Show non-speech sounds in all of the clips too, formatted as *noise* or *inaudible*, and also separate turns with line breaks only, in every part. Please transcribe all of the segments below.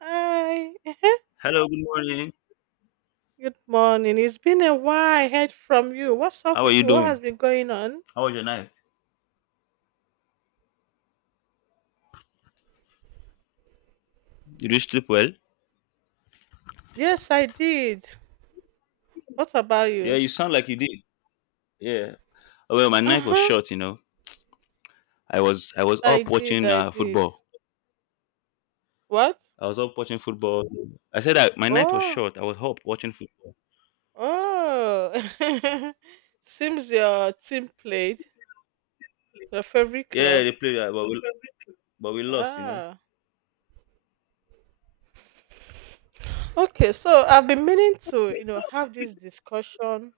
Hi. *laughs*
Hello, good morning.
Good morning. It's been a while. I heard from you. What's up
How are
with
you
you? What
doing?
has been going on?
How was your night? Did you sleep well?
Yes, I did. What about
Yeah,
you?
you sound like you did. Yeah. Oh, well, my
Uh
night was
huh.
short, you know. I was
I
up
did.
watching
I did.
football.
What?
I was up watching football. I said that my night was
Oh,
short. I was up watching football.
oh. *laughs* Seems your team played your favorite
Yeah,
club.
they played, but we lost, you know.
Ah. Okay. So I've been meaning to, have this discussion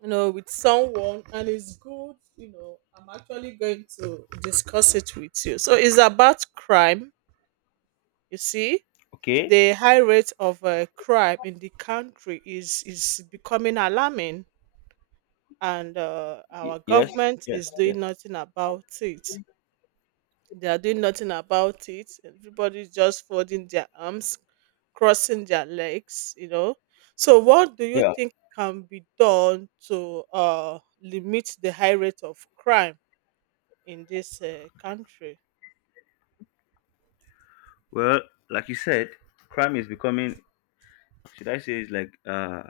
with someone, and it's good, I'm actually going to discuss it with you. So it's about crime, you see.
Okay.
The high rate of crime in the country is becoming alarming, and our
Yes.
government
Yes.
is doing
Yes.
nothing about it. They are doing nothing about it. Everybody's just folding their arms, crossing their legs, you know. So, what do you
Yeah.
think can be done to limit the high rate of crime in this country?
Well, like you said, crime is becoming. Should I say it's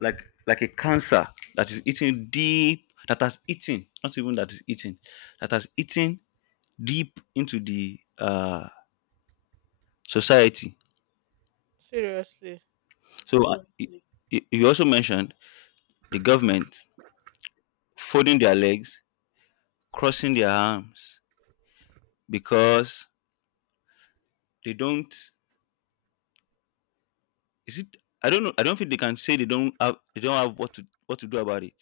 like a cancer that is eating deep, that has eaten, not even that is eating, that has eaten deep into the society.
Seriously.
So exactly. You also mentioned the government folding their legs, crossing their arms, because they don't, is it, I don't know, I don't think they can say they don't have, they don't have what to, what to do about it.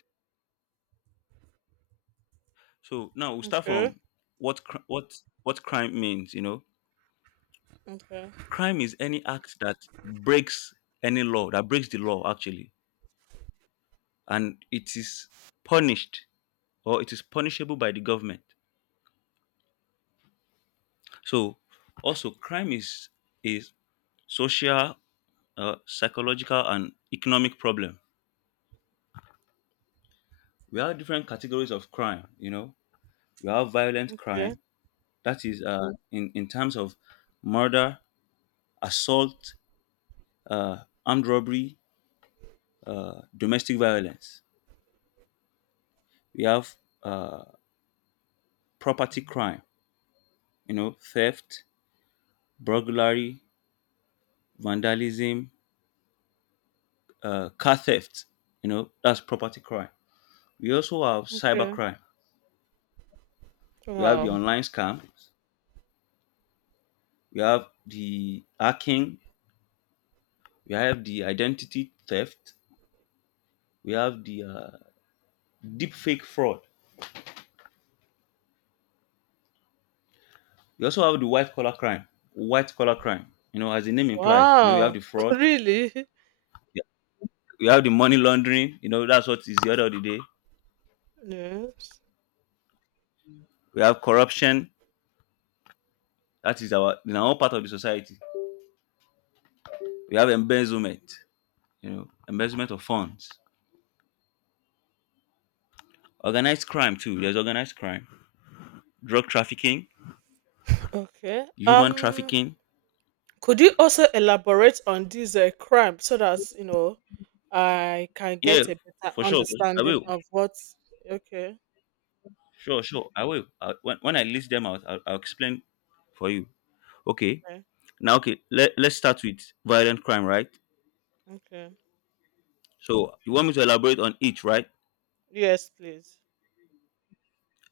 So now we'll start
Okay.
from what cr- what crime means, you know.
Okay.
Crime is any act that breaks any law, that breaks the law actually, and it is punished, or it is punishable by the government. So also crime is social, psychological and economic problem. We have different categories of crime, you know. We have violent
Okay.
crime, that is in terms of murder, assault, uh, armed robbery, domestic violence. We have uh, property crime, you know, theft, burglary, vandalism, car theft. You know, that's property crime. We also have cyber
Okay.
crime. We have the
Wow.
online scams. We have the hacking. We have the identity theft. We have the deep fake fraud. We also have the white collar crime. White collar crime. You know, as the name implies. You know, you have
Wow.
the
*laughs*
fraud.
Really?
We have the money laundering. You know, that's what is the order of the day.
Yes.
We have corruption. That is our, in our part of the society. We have embezzlement, you know, embezzlement of funds, organized crime too. There's organized crime, drug trafficking,
Okay.
human trafficking.
Could you also elaborate on this crime so that, you know, I can
Yeah,
get a better
for sure. I
understanding
will.
of what? Okay,
Sure, sure. I will. When I list them out, I'll explain for you. Okay.
okay,
Now, okay. Let's start with violent crime, right?
okay.
So you want me to elaborate on each, right?
Yes, please.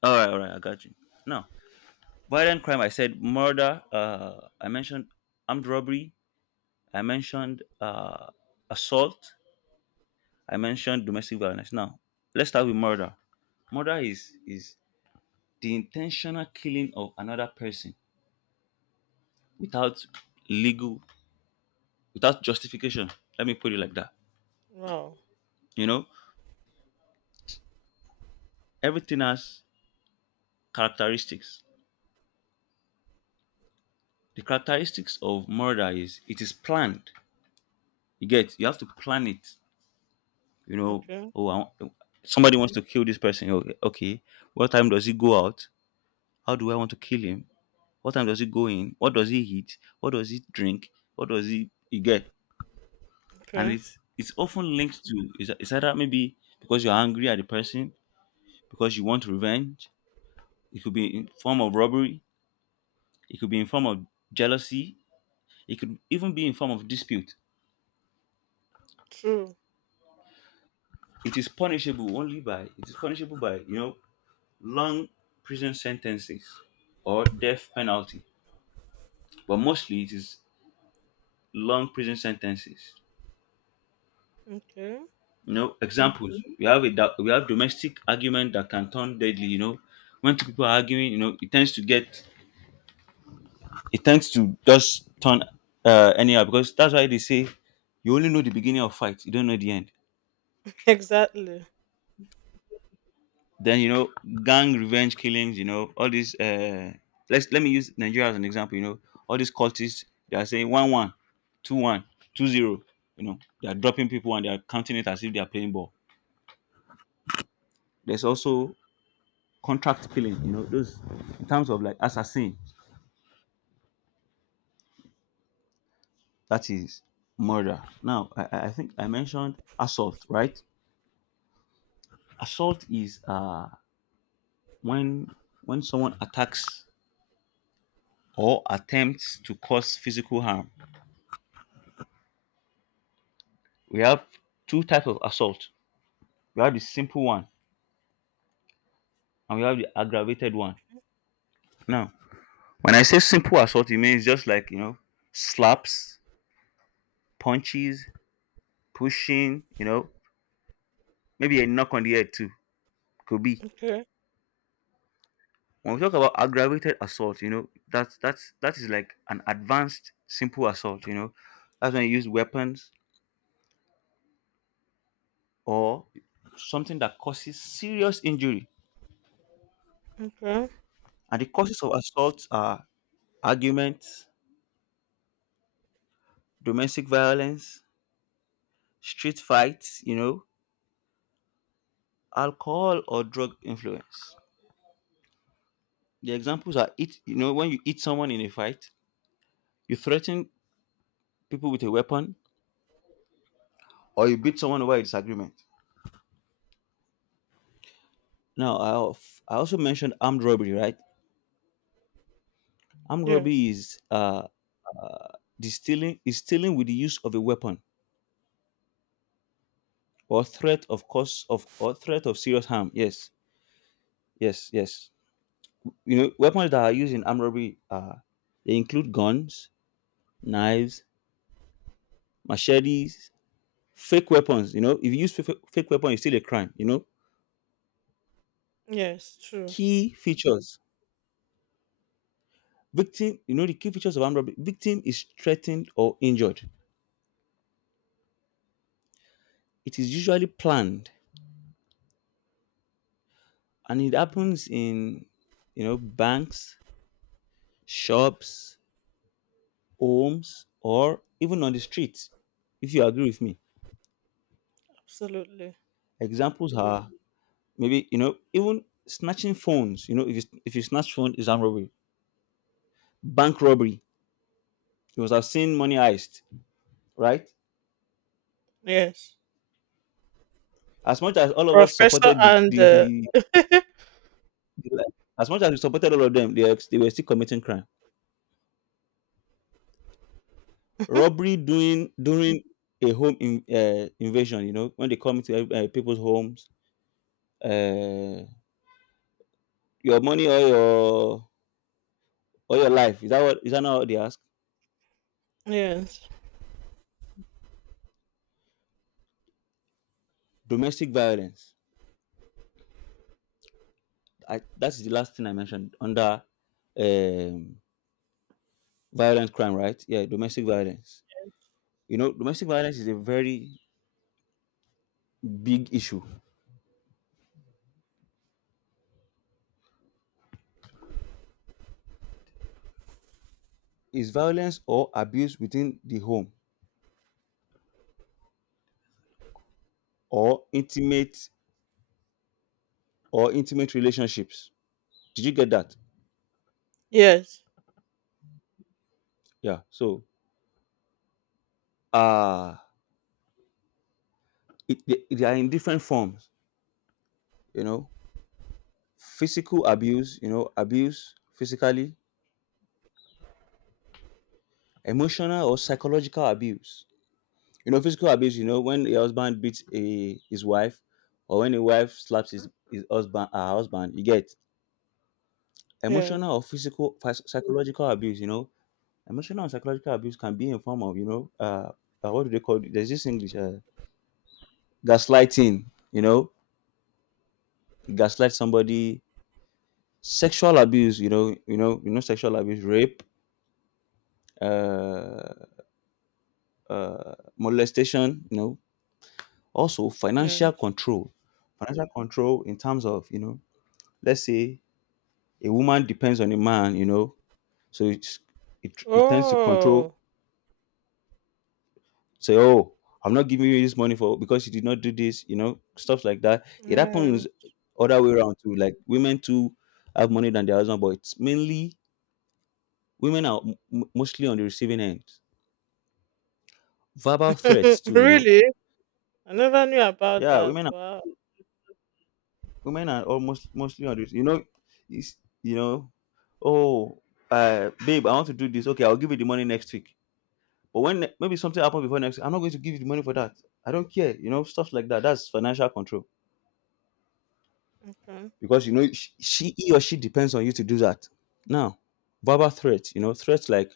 All right, all right. I got you. Now, violent crime. I said murder. I mentioned armed robbery. I mentioned assault. I mentioned domestic violence. Now, let's start with murder. Murder is the intentional killing of another person without legal, without justification. Let me put it like that.
Wow.
You know, everything has characteristics. The characteristics of murder is it is planned. You get, you have to plan it. You know,
Okay,
oh, I want, somebody wants to kill this person. Oh, okay, what time does he go out? How do I want to kill him? What time does he go in? What does he eat? What does he drink? What does he get? And
okay.
it's often linked to, is either maybe because you're angry at the person, because you want revenge. It could be in form of robbery. It could be in form of jealousy. It could even be in form of dispute.
True.
It is punishable by, you know, long prison sentences or death penalty, but mostly it is long prison sentences.
Okay.
You know, examples. Mhm. We have a we have domestic argument that can turn deadly, you know. When two people are arguing, you know, it tends to get, it tends to just turn anyhow, because that's why they say you only know the beginning of fight, you don't know the end.
Exactly.
Then, you know, gang revenge killings, you know, all these let me use Nigeria as an example, you know. All these cultists, they are saying 1 1 2 1 2 0, you know. They are dropping people and they are counting it as if they are playing ball. There's also contract killing, you know, those in terms of like assassin, that is murder. Now, I think I mentioned assault, right? Assault is when when someone attacks or attempts to cause physical harm. We have two types of assault. We have the simple one and we have the aggravated one. Now, when I say simple assault, it means just like, you know, slaps, punches, pushing, you know, maybe a knock on the head too. Could be,
Okay,
when we talk about aggravated assault, you know, that's that is like an advanced simple assault, you know. That's when you use weapons or something that causes serious injury.
okay.
And the causes of assault are arguments, domestic violence, street fights, you know, alcohol or drug influence. The examples are, it, you know, when you hit someone in a fight, you threaten people with a weapon, or you beat someone over a disagreement. Now, I also mentioned armed robbery, right? Armed robbery
Yes,
is the stealing is stealing with the use of a weapon or threat of serious harm. Yes, yes, yes. You know, weapons that are used in armed robbery are, they include guns, knives, machetes, fake weapons. You know, if you use fake weapon, it's still a crime. You know,
yes. True.
key features. Victim, you know, the key features of armed robbery. Victim is threatened or injured. It is usually planned, and it happens in, you know, banks, shops, homes, or even on the streets. If you agree with me,
Absolutely.
examples are, maybe, you know, even snatching phones. You know, if you snatch phone, is armed robbery, bank robbery. You must have seen Money Heist, right?
Yes.
As much as all of us
Professor
supported the,
and
the, the as much as we supported all of them, they were still committing crime. Robbery during a home, invasion. You know, when they come into people's homes, uh, your money or your, or your life. Is that, what, is that not what they ask?
yes,
Domestic violence, that's the last thing I mentioned under um, violent crime, right? Yeah, domestic violence. You know, domestic violence is a very big issue. Is violence or abuse within the home, or intimate, or intimate relationships. Did you get that?
yes,
Yeah. So uh it, they are in different forms, you know. Physical abuse, you know, abuse physically, emotional or psychological abuse. You know, physical abuse, you know, when a husband beats his wife, or when a wife slaps his husband, her husband, you get,
yes,
emotional or physical, psychological abuse, you know. Emotional and psychological abuse can be in form of, you know, what do they call it? There's this English, gaslighting, you know, you gaslight somebody, sexual abuse, you know, sexual abuse, rape, uh, molestation, you know, also
yes.
financial control in terms of, you know, let's say a woman depends on a man, you know. So it's, it tends to control.
Oh,
Say, oh, I'm not giving you this money for, because you did not do this, you know, stuff like that. It
yeah.
happens other way around too. Like women too have money than their husband, but it's mainly women are mostly on the receiving end. Verbal threats
*laughs*
too, you know.
Really? I never knew about
Yeah,
that. Wow.
women are almost mostly on this. You know, it's, you know, oh, babe, I want to do this. Okay, I'll give you the money next week. But when maybe something happens before next, I'm not going to give you the money for that. I don't care. You know, stuff like that. That's financial control,
Okay.
because you know she, he or she depends on you to do that. Now, verbal threats. You know, threats like,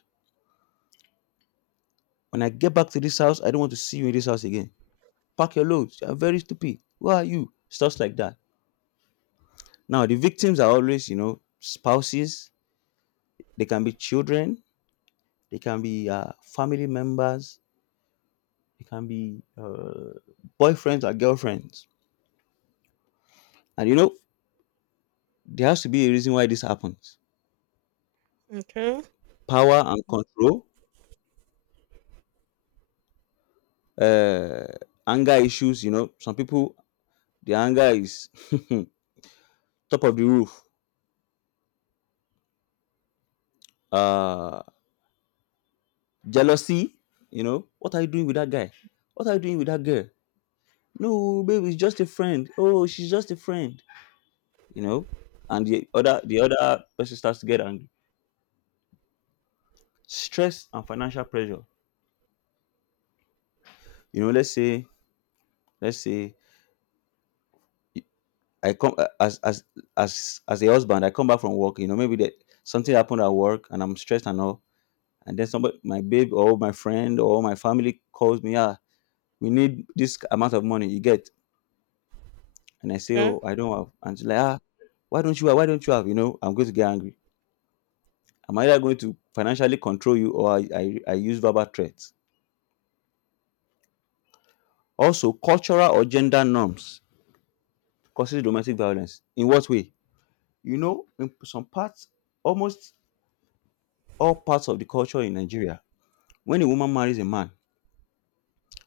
when I get back to this house, I don't want to see you in this house again. Pack your loads. You're very stupid. Who are you? Stuff like that. Now, the victims are always, you know, spouses. They can be children. They can be family members. They can be boyfriends or girlfriends. And you know, there has to be a reason why this happens.
Okay.
Power and control, uh, anger issues, you know, some people, the anger is *laughs* top of the roof. Uh, jealousy, you know, what are you doing with that guy? What are you doing with that girl? No, babe, it's just a friend. Oh, she's just a friend, you know. And the other person starts to get angry. Stress and financial pressure. You know, let's say I come as a husband, I come back from work. You know, maybe that something happened at work and I'm stressed and all, and then somebody, my babe or my friend or my family, calls me. We need this amount of money, you get? And I say,
Okay.
oh, I don't have, and she's like, why don't you have, why don't you have? You know, I'm going to get angry. I'm either going to financially control you or I use verbal threats. Also, cultural or gender norms causes domestic violence in what way? You know, in some parts, almost all parts of the culture in Nigeria, when a woman marries a man,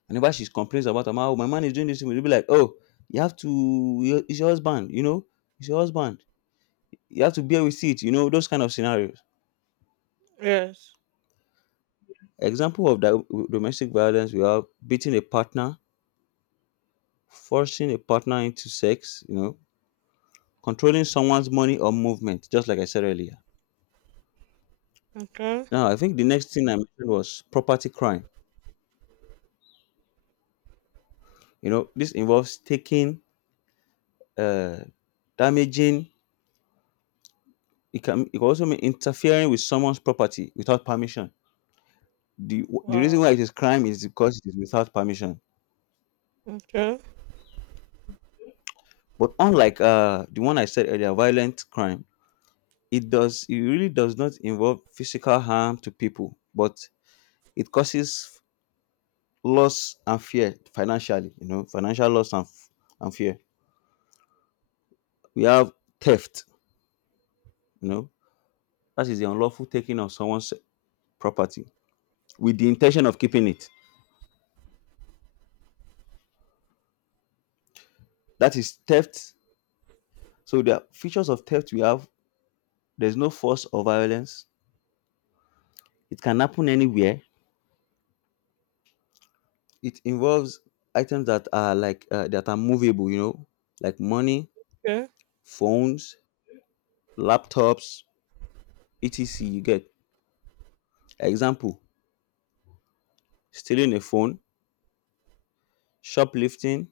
whenever she complains about her man, oh, my man is doing this thing, you'll be like, oh, you have to, it's your husband, you know, it's your husband, you have to bear with it. You know, those kind of scenarios.
Yes.
Example of that: domestic violence, we have beating a partner, forcing a partner into sex, you know, controlling someone's money or movement, just like I said earlier.
Okay.
Now, I think the next thing I mentioned was property crime. You know, this involves taking, uh damaging. It can also mean interfering with someone's property without permission. The reason why
Wow.
it is crime is because it is without permission.
Okay.
But unlike the one I said earlier, violent crime, it really does not involve physical harm to people, but it causes loss and fear financially. You know, financial loss and and fear. We have theft. You know, that is the unlawful taking of someone's property with the intention of keeping it. That is theft. So the features of theft we have. There's no force or violence. It can happen anywhere. It involves items that are like that are movable, you know, like money,
Okay.
phones, laptops, etc. You get. Example: stealing a phone, shoplifting,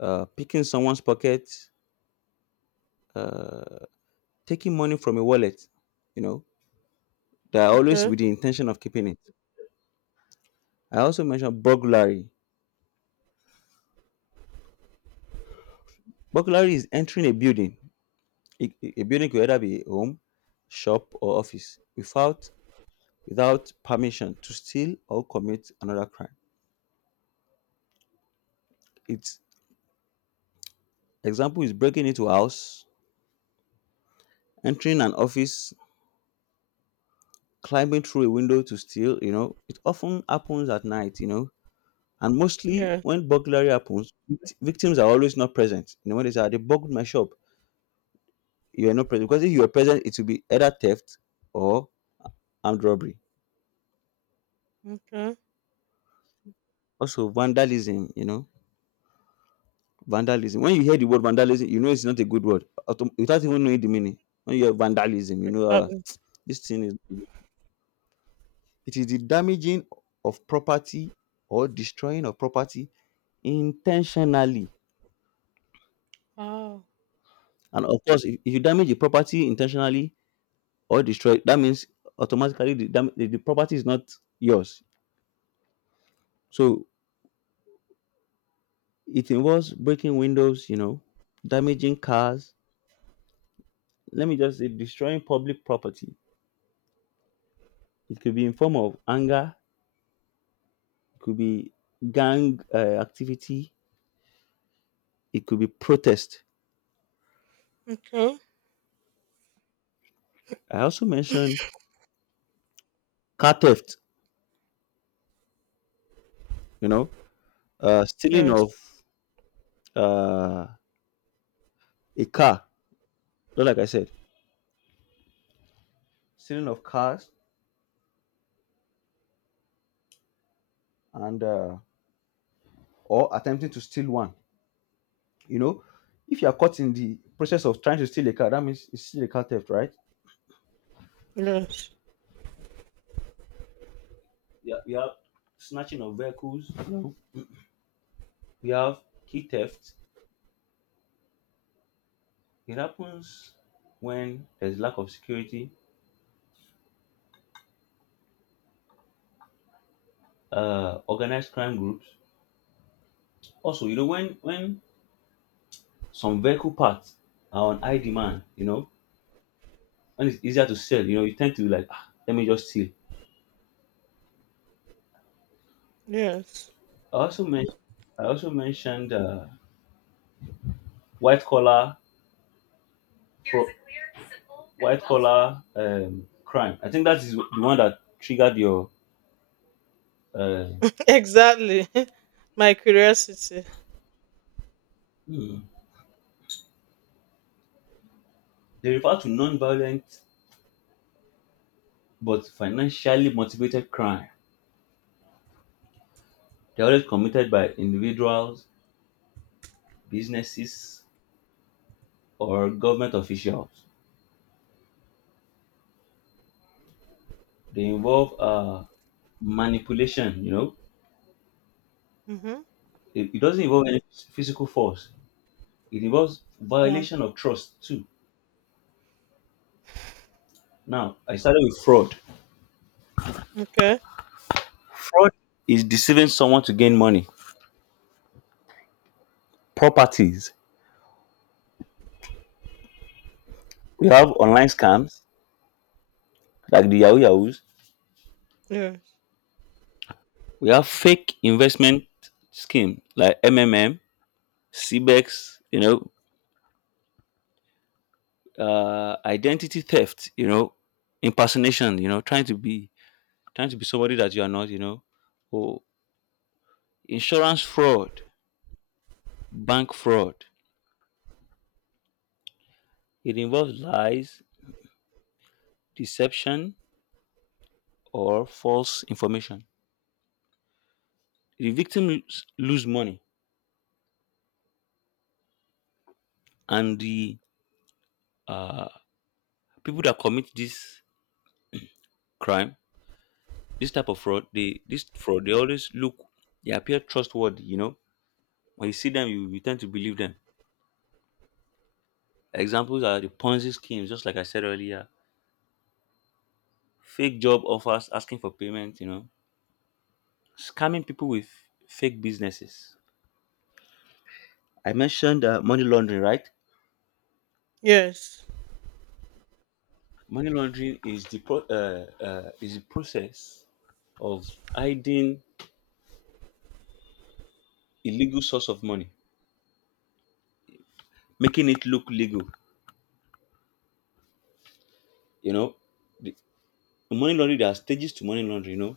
picking someone's pocket, taking money from a wallet. You know, they are always
Okay.
with the intention of keeping it. I also mentioned burglary. Burglary is entering a building. A building could either be a home, shop, or office without without permission to steal or commit another crime. It. Example is breaking into a house, entering an office, climbing through a window to steal. You know, it often happens at night. You know, and mostly
Yes.
when burglary happens, victims are always not present. You know, when they say, "Ah, they burgled my shop," you are not present, because if you are present, it will be either theft or armed robbery.
Okay.
Also, vandalism. You know, vandalism. When you hear the word vandalism, you know it's not a good word, without even knowing the meaning. When you hear vandalism, you know,
Exactly.
this thing is. It is the damaging of property or destroying of property intentionally.
Wow.
And of course, if you damage the property intentionally or destroy it, that means automatically the property is not yours. So it involves breaking windows, you know, damaging cars. Let me just say destroying public property. It could be in form of anger. It could be gang activity. It could be protest.
Okay.
I also mentioned car theft. You know, stealing
Yes.
of uh, a car. Just like I said, stealing of cars, and or attempting to steal one. You know, if you are caught in the process of trying to steal a car, that means it's still a car theft, right?
Yes.
Yeah, we have snatching of vehicles. You know, we have key theft. It happens when there's lack of security. Organized crime groups. Also, you know, when some vehicle parts are on high demand, you know, and it's easier to sell, you know, you tend to like, ah, let me just steal.
Yes.
I also mentioned I also mentioned white collar, pro- white collar crime. I think that is the one that triggered your. Uh,
*laughs* Exactly. *laughs* My curiosity.
hmm. They refer to non-violent but financially motivated crime. They're always committed by individuals, businesses, or government officials. They involve manipulation. You know,
Mm-hmm.
it doesn't involve any physical force. It involves
Yeah.
violation of trust too. Now, I started with fraud.
Okay.
Fraud is deceiving someone to gain money. Properties. We have online scams like the Yahoo Yahoos.
Yes.
We have fake investment scheme like MMM, CBEX, you know, identity theft, you know, impersonation, you know, trying to be somebody that you are not, you know, or insurance fraud, bank fraud. It involves lies, deception, or false information. The victim lose money. And the, uh, people that commit this crime, this type of fraud, they always look, they appear trustworthy. You know, when you see them, you tend to believe them. Examples are the Ponzi schemes, just like I said earlier, fake job offers asking for payment. You know, scamming people with fake businesses. I mentioned money laundering, right?
Yes.
Money laundering is the is the process of hiding illegal source of money, making it look legal. You know, the money laundering, there are stages to money laundering. You know,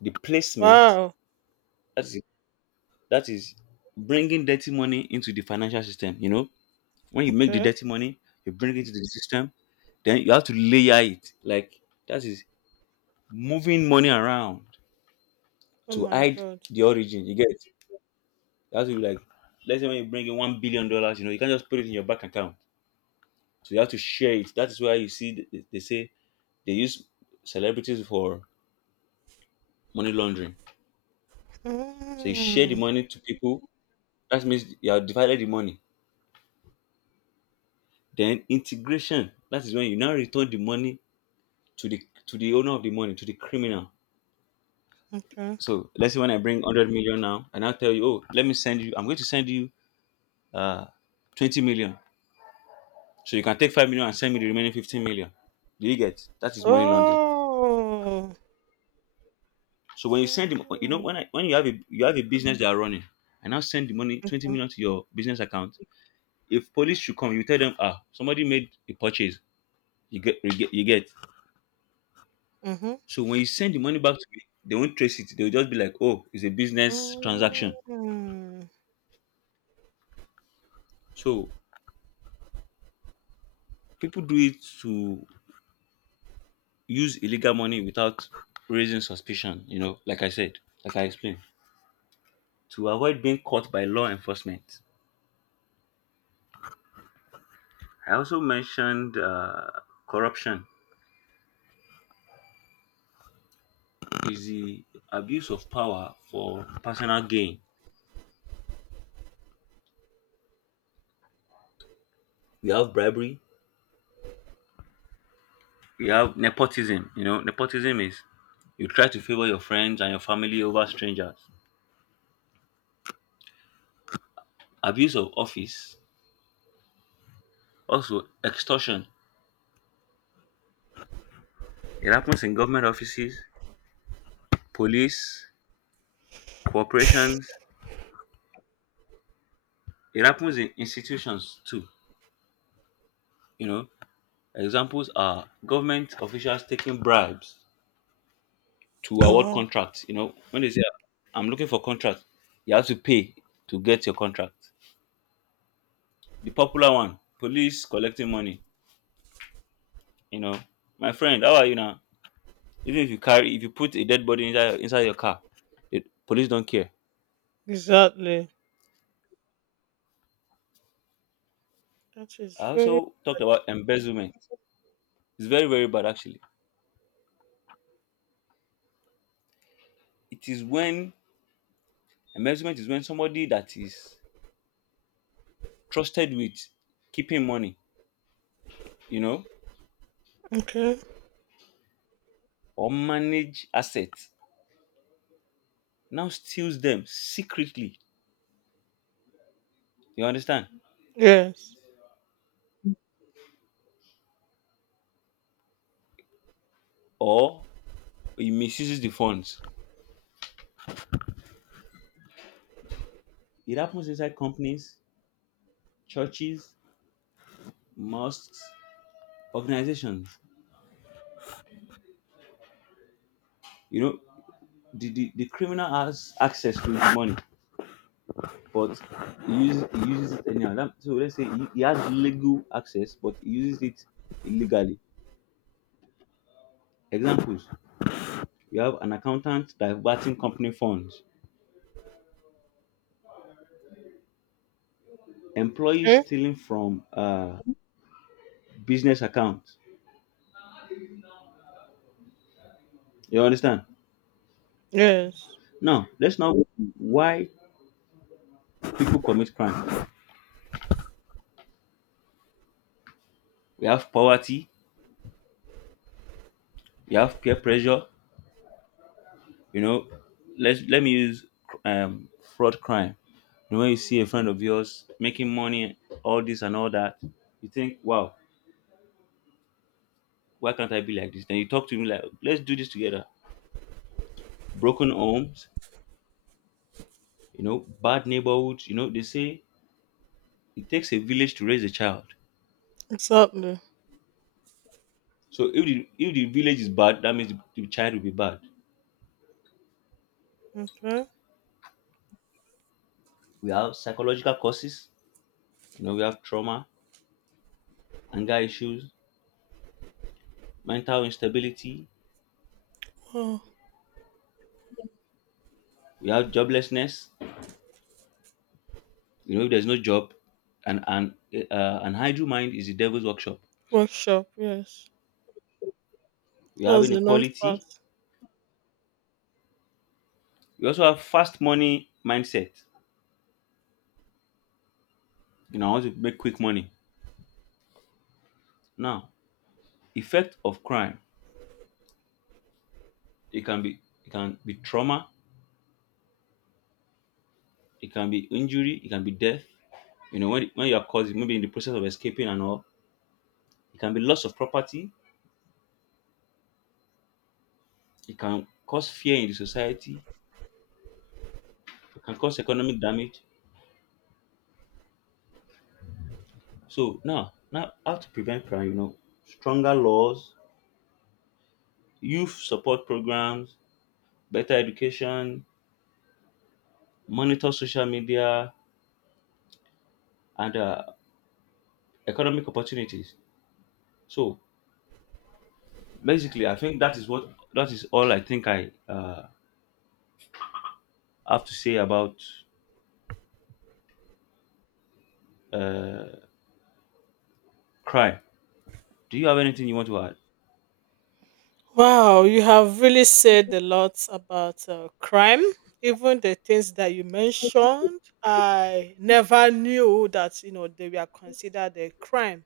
the placement,
Wow.
that is that is bringing dirty money into the financial system. You know, when you make the
Okay.
dirty money, you bring it to the system. Then you have to layer it, like, that is moving money around
Oh
to
my
hide
God.
the origin, you get it? You have to, like, let's say when you bring in $1 billion, you know, you can't just put it in your bank account, so you have to share it. That is why you see, they say they use celebrities for money laundering. So you share the
Mm.
money to people. That means you have divided the money. Then integration. That is when you now return the money to the owner of the money, to the criminal.
Okay.
So let's say when I bring 100 million now, and I'll tell you, oh, let me send you, I'm going to send you uh 20 million. So you can take 5 million and send me the remaining 15 million. Do you get? That is money laundering.
Oh.
So when you send the, you know,
Mm.
when you have a, you have a business that are running, and now send the money, 20 million, to your business account. If police should come, you tell them, ah, somebody made a purchase. You get, you get.
Mm-hmm.
So when you send the money back to me, they won't trace it. They'll just be like, oh, it's a business transaction.
Mm.
So people do it to use illegal money without raising suspicion. You know, like I said, like I explained, to avoid being caught by law enforcement. I also mentioned corruption is the abuse of power for personal gain. We have bribery, we have nepotism. You know, nepotism is you try to favor your friends and your family over strangers. Abuse of office. Also, extortion. It happens in government offices, police, corporations. It happens in institutions too. You know, examples are government officials taking bribes to award
Wow.
contracts. You know, when they say, I'm looking for contract, you have to pay to get your contract. The popular one, police collecting money. You know, my friend, how are you now? Even if you carry, if you put a dead body inside your car, the police don't care.
Exactly. That is
I
very
also talked about embezzlement. It's very, very bad actually. It is when Embezzlement is when somebody that is trusted with keeping money, you know,
bad. Okay.
or manage assets now steals them secretly. You understand?
Yes.
Or he misuses the funds. It happens inside companies, churches, mosques, organizations. You know, the criminal has access to the money, but he uses it anyhow. So let's say he has legal access, but he uses it illegally. Examples. We have an accountant diverting company funds, employees
Okay.
stealing from business accounts. You understand?
Yes.
Now, let's now why people commit crime. We have poverty, we have peer pressure. You know, let me use um, fraud crime. You know, when you see a friend of yours making money, all this and all that, you think, wow, why can't I be like this? Then you talk to him like, let's do this together. Broken homes, you know, bad neighborhoods. You know, they say it takes a village to raise a child.
Exactly.
So if the village is bad, that means the child will be bad.
Okay.
We have psychological causes. You know, we have trauma, anger issues, mental instability.
Wow.
We have joblessness. You know, if there's no job, and an idle mind is the devil's workshop.
Workshop. Yes.
We
That
have
is a known
inequality.
fact.
We also have fast money mindset. You know, I want to make quick money. Now, effect of crime. It can be, it can be trauma. It can be injury, it can be death. You know, when you are causing, maybe in the process of escaping and all, it can be loss of property, it can cause fear in the society, it can cause economic damage. So now, now how to prevent crime, you know, stronger laws, youth support programs, better education, monitor social media, and economic opportunities. So basically, I think that is what, that is all I think I have to say about uh, crime. Do you have anything you want to add?
Wow. You have really said a lot about crime. Even the things that you mentioned, I never knew that, you know, they were considered a crime.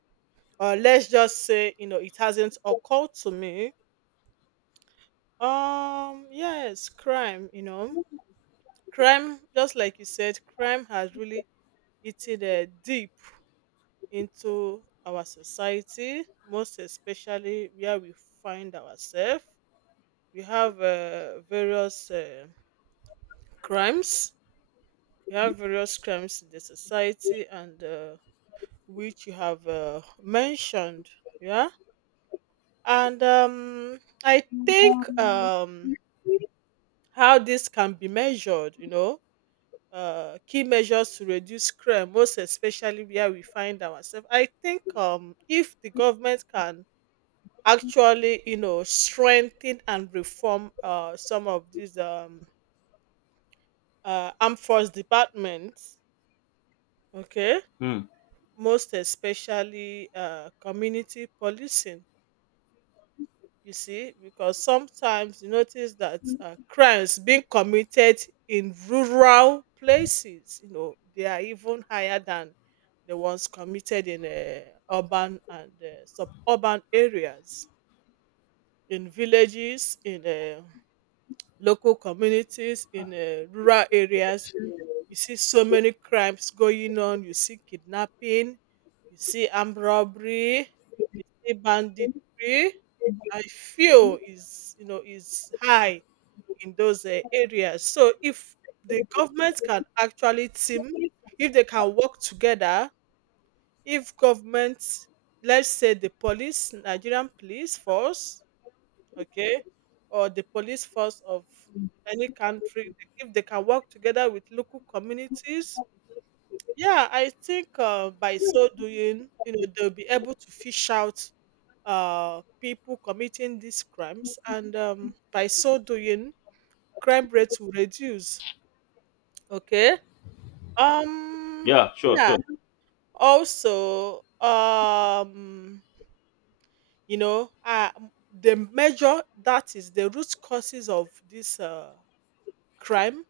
Or let's just say, you know, it hasn't occurred to me. Yes, crime, you know, crime, just like you said, crime has really eaten deep into our society, most especially where we find ourselves. We have various crimes, we have various crimes in the society, and which you have mentioned, yeah. And I think how this can be measured, you know, key measures to reduce crime, most especially where we find ourselves. I think, if the government can actually, you know, strengthen and reform some of these armed force departments, okay,
Hmm.
most especially community policing, you see, because sometimes you notice that crimes being committed in rural places, you know, they are even higher than the ones committed in urban and suburban areas. In villages, in local communities, in rural areas, you see so many crimes going on. You see kidnapping, you see armed robbery, you see banditry. I feel is, you know, is high in those areas. So if the government can actually team, if they can work together, if government, let's say the police, Nigerian police force, okay, or the police force of any country, if they can work together with local communities, yeah, I think, by so doing, you know, they'll be able to fish out people committing these crimes, and by so doing, crime rates will reduce. Okay. Um,
Yeah, sure,
yeah.
sure.
Also, you know, the major, that is, the root causes of this crime.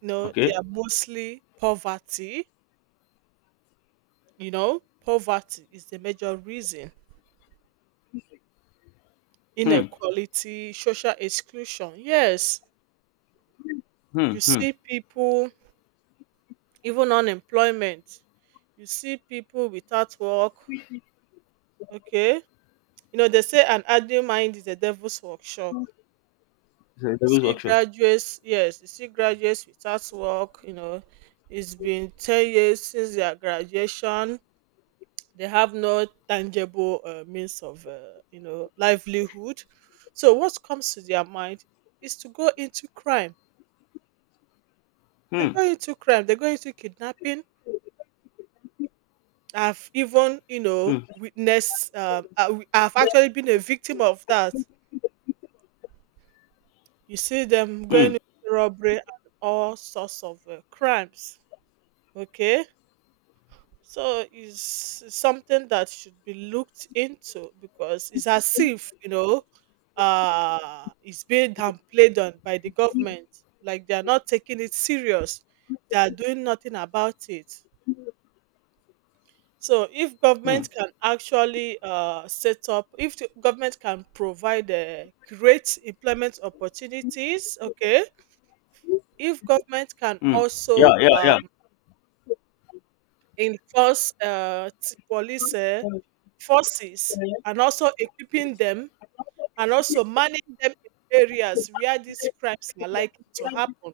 You know, they
Okay.
are mostly poverty. You know, poverty is the major reason.
Hmm.
Inequality, social exclusion. Yes,
Hmm.
you
Hmm.
see people, even unemployment. You see people without work. Okay. You know, they say an idle mind is a devil's workshop.
It's a
You
devil's
see
workshop.
graduates, yes, you see graduates without work, you know, it's been 10 years since their graduation. They have no tangible means of, you know, livelihood. So what comes to their mind is to go into crime. They
Hmm.
go into crime. They go into kidnapping. You
Hmm.
know, I've actually been a victim of that. You see them
Hmm.
going into robbery and all sorts of crimes. Okay. So it's something that should be looked into, because it's as if, you know, it's being downplayed on by the government. Like they are not taking it serious. They are doing nothing about it. So if
Hmm.
government can actually set up, if the government can provide, create employment opportunities, okay. If government can
Hmm. Yeah.
also
Yeah. Yeah.
enforce police forces, and also equipping them and also managing them in areas where these crimes are likely to happen,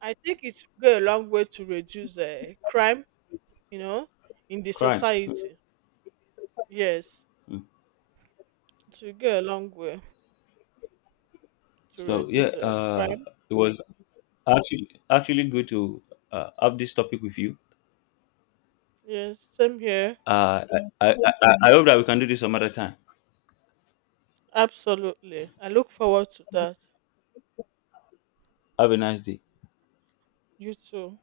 I think it will go a long way to reduce crime, you know, in the
Crime. Hmm.
society. Yes,
Hmm.
it will go a long way to
So yeah,
reduce crime.
it was actually good to have this topic with you.
Yes, same here.
Uh, I, I, I hope that we can do this some other time.
Absolutely. I look forward to that.
Have a nice day.
You too.